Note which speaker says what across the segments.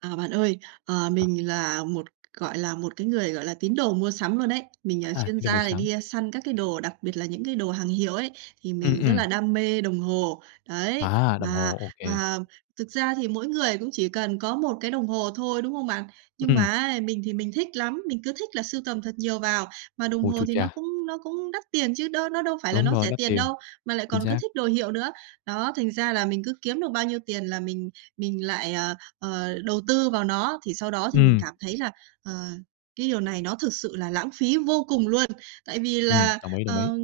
Speaker 1: À bạn ơi, ờ,
Speaker 2: Ờ.
Speaker 1: mình là một, gọi là, một cái người gọi là tín đồ mua sắm luôn ấy. Mình, à,
Speaker 2: À,
Speaker 1: chuyên
Speaker 2: tín đồ mua
Speaker 1: gia này
Speaker 2: sắm.
Speaker 1: đi săn các cái đồ, đặc biệt là những cái đồ hàng hiệu ấy, thì
Speaker 2: Ừm,
Speaker 1: mình rất
Speaker 2: ừm.
Speaker 1: là đam mê đồng hồ. Đấy!
Speaker 2: À, đồng
Speaker 1: Và
Speaker 2: hồ, ô kê.
Speaker 1: và thực ra thì mỗi người cũng chỉ cần có một cái đồng hồ thôi, đúng không bạn? Nhưng
Speaker 2: Ừm.
Speaker 1: mà ấy, mình thì mình thích lắm, mình cứ thích là sưu tầm thật nhiều vào, mà đồng
Speaker 2: Ôi,
Speaker 1: hồ
Speaker 2: chu
Speaker 1: thì nó
Speaker 2: cha!
Speaker 1: cũng nó cũng đắt tiền chứ đó nó đâu phải là
Speaker 2: Đúng
Speaker 1: nó
Speaker 2: rồi,
Speaker 1: rẻ
Speaker 2: đắt
Speaker 1: tiền
Speaker 2: tiền.
Speaker 1: đâu, mà lại
Speaker 2: Chính
Speaker 1: còn cứ
Speaker 2: xác.
Speaker 1: thích đồ hiệu nữa. Đó, thành ra là mình cứ kiếm được bao nhiêu tiền là mình mình lại ờ, ờ, đầu tư vào nó, thì sau đó thì mình
Speaker 2: Ừm!
Speaker 1: cảm thấy là, ờ, cái điều này nó thực sự là lãng phí vô cùng luôn! Tại vì
Speaker 2: Ừm,
Speaker 1: là,
Speaker 2: đồng ý, đồng ý.
Speaker 1: ờ,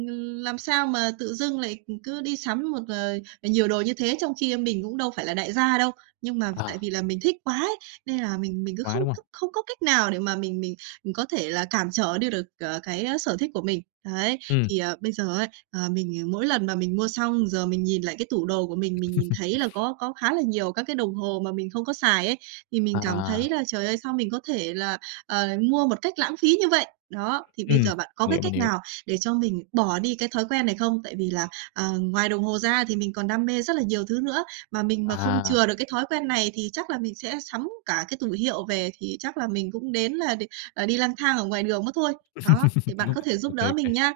Speaker 1: làm sao mà tự dưng lại, ừm, cứ đi sắm một, ờ, nhiều đồ như thế trong khi mình cũng đâu phải là đại gia đâu. Nhưng mà tại
Speaker 2: À.
Speaker 1: vì là mình thích quá ấy, nên là mình mình cứ
Speaker 2: Quá,
Speaker 1: không
Speaker 2: đúng hông?
Speaker 1: có không có cách nào để mà mình mình, ừm, có thể là cản trở đi được, ờ, cái sở thích của mình. Đấy.
Speaker 2: Ừm.
Speaker 1: Thì, ờ, bây giờ ấy, ờ, mình mỗi lần mà mình mua xong giờ mình nhìn lại cái tủ đồ của mình, mình nhìn thấy là có có khá là nhiều các cái đồng hồ mà mình không có xài ấy, thì mình cảm thấy
Speaker 2: À.
Speaker 1: là trời ơi, sao mình có thể là, ờ, mua một cách lãng phí như vậy? Đó, thì bây
Speaker 2: Ừm,
Speaker 1: giờ bạn có
Speaker 2: mình
Speaker 1: cái
Speaker 2: hiểu, mình
Speaker 1: cách
Speaker 2: hiểu.
Speaker 1: nào để cho mình bỏ đi cái thói quen này không? Tại vì là, ờ, ngoài đồng hồ ra thì mình còn đam mê rất là nhiều thứ nữa, mà mình mà không
Speaker 2: À.
Speaker 1: chừa được cái thói quen này thì chắc là mình sẽ sắm cả cái tủ hiệu về thì chắc là mình cũng đến là đì ờ, là đi lang thang ở ngoài đường mất thôi! Đó, thì bạn có thể
Speaker 2: Ô
Speaker 1: giúp
Speaker 2: kê, ô
Speaker 1: đỡ
Speaker 2: kê.
Speaker 1: mình nha!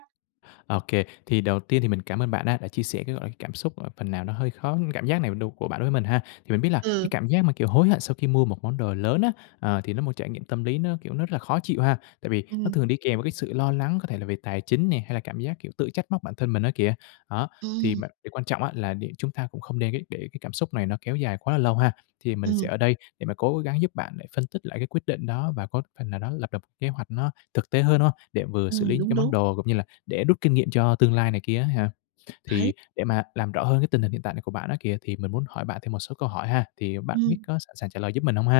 Speaker 2: Ô kê, thì đầu tiên thì mình cảm ơn bạn á, đã chia sẻ cái, gọi là, cảm xúc, ờ, phần nào nó hơi khó cảm giác này đù của bạn đối với mình ha. Thì mình biết là cái
Speaker 1: Ừ!
Speaker 2: cảm giác mà kiểu hối hận sau khi mua một món đồ lớn á, ờ, thì nó một trải nghiệm tâm lý nó, kiểu, nó rất là khó chịu ha, tại vì nó
Speaker 1: Ừm.
Speaker 2: thường đi kèm với cái sự lo lắng có thể là về tài chính nè, hay là cảm giác, kiểu, tự trách móc bản thân mình á kìa. Đó, thì
Speaker 1: Ừm.
Speaker 2: bạn thì quan trọng á, là để chúng ta cũng không nên kế để cái cảm xúc này nó kéo dài quá là lâu ha. Thì mình sẽ
Speaker 1: Ừm.
Speaker 2: ở đây để mà cố gắng giúp bạn để phân tích lại cái quyết định đó và có phần nào đó lập lập kế hoạch nó thực tế hơn, đúng hông? Để vừa xử
Speaker 1: Ừm,
Speaker 2: lý những
Speaker 1: đúng,
Speaker 2: cái món
Speaker 1: đúng.
Speaker 2: đồ cũng như là để rút kinh nghiệm cho tương lai này kia á ha.
Speaker 1: Đấy!
Speaker 2: Thì để mà làm rõ hơn cái tình hình hiện tại của bạn á kìa, thì mình muốn hỏi bạn thêm một số câu hỏi ha, thì bạn biết
Speaker 1: Ừm.
Speaker 2: có sẵn sàng trả lời giúp mình hông ha?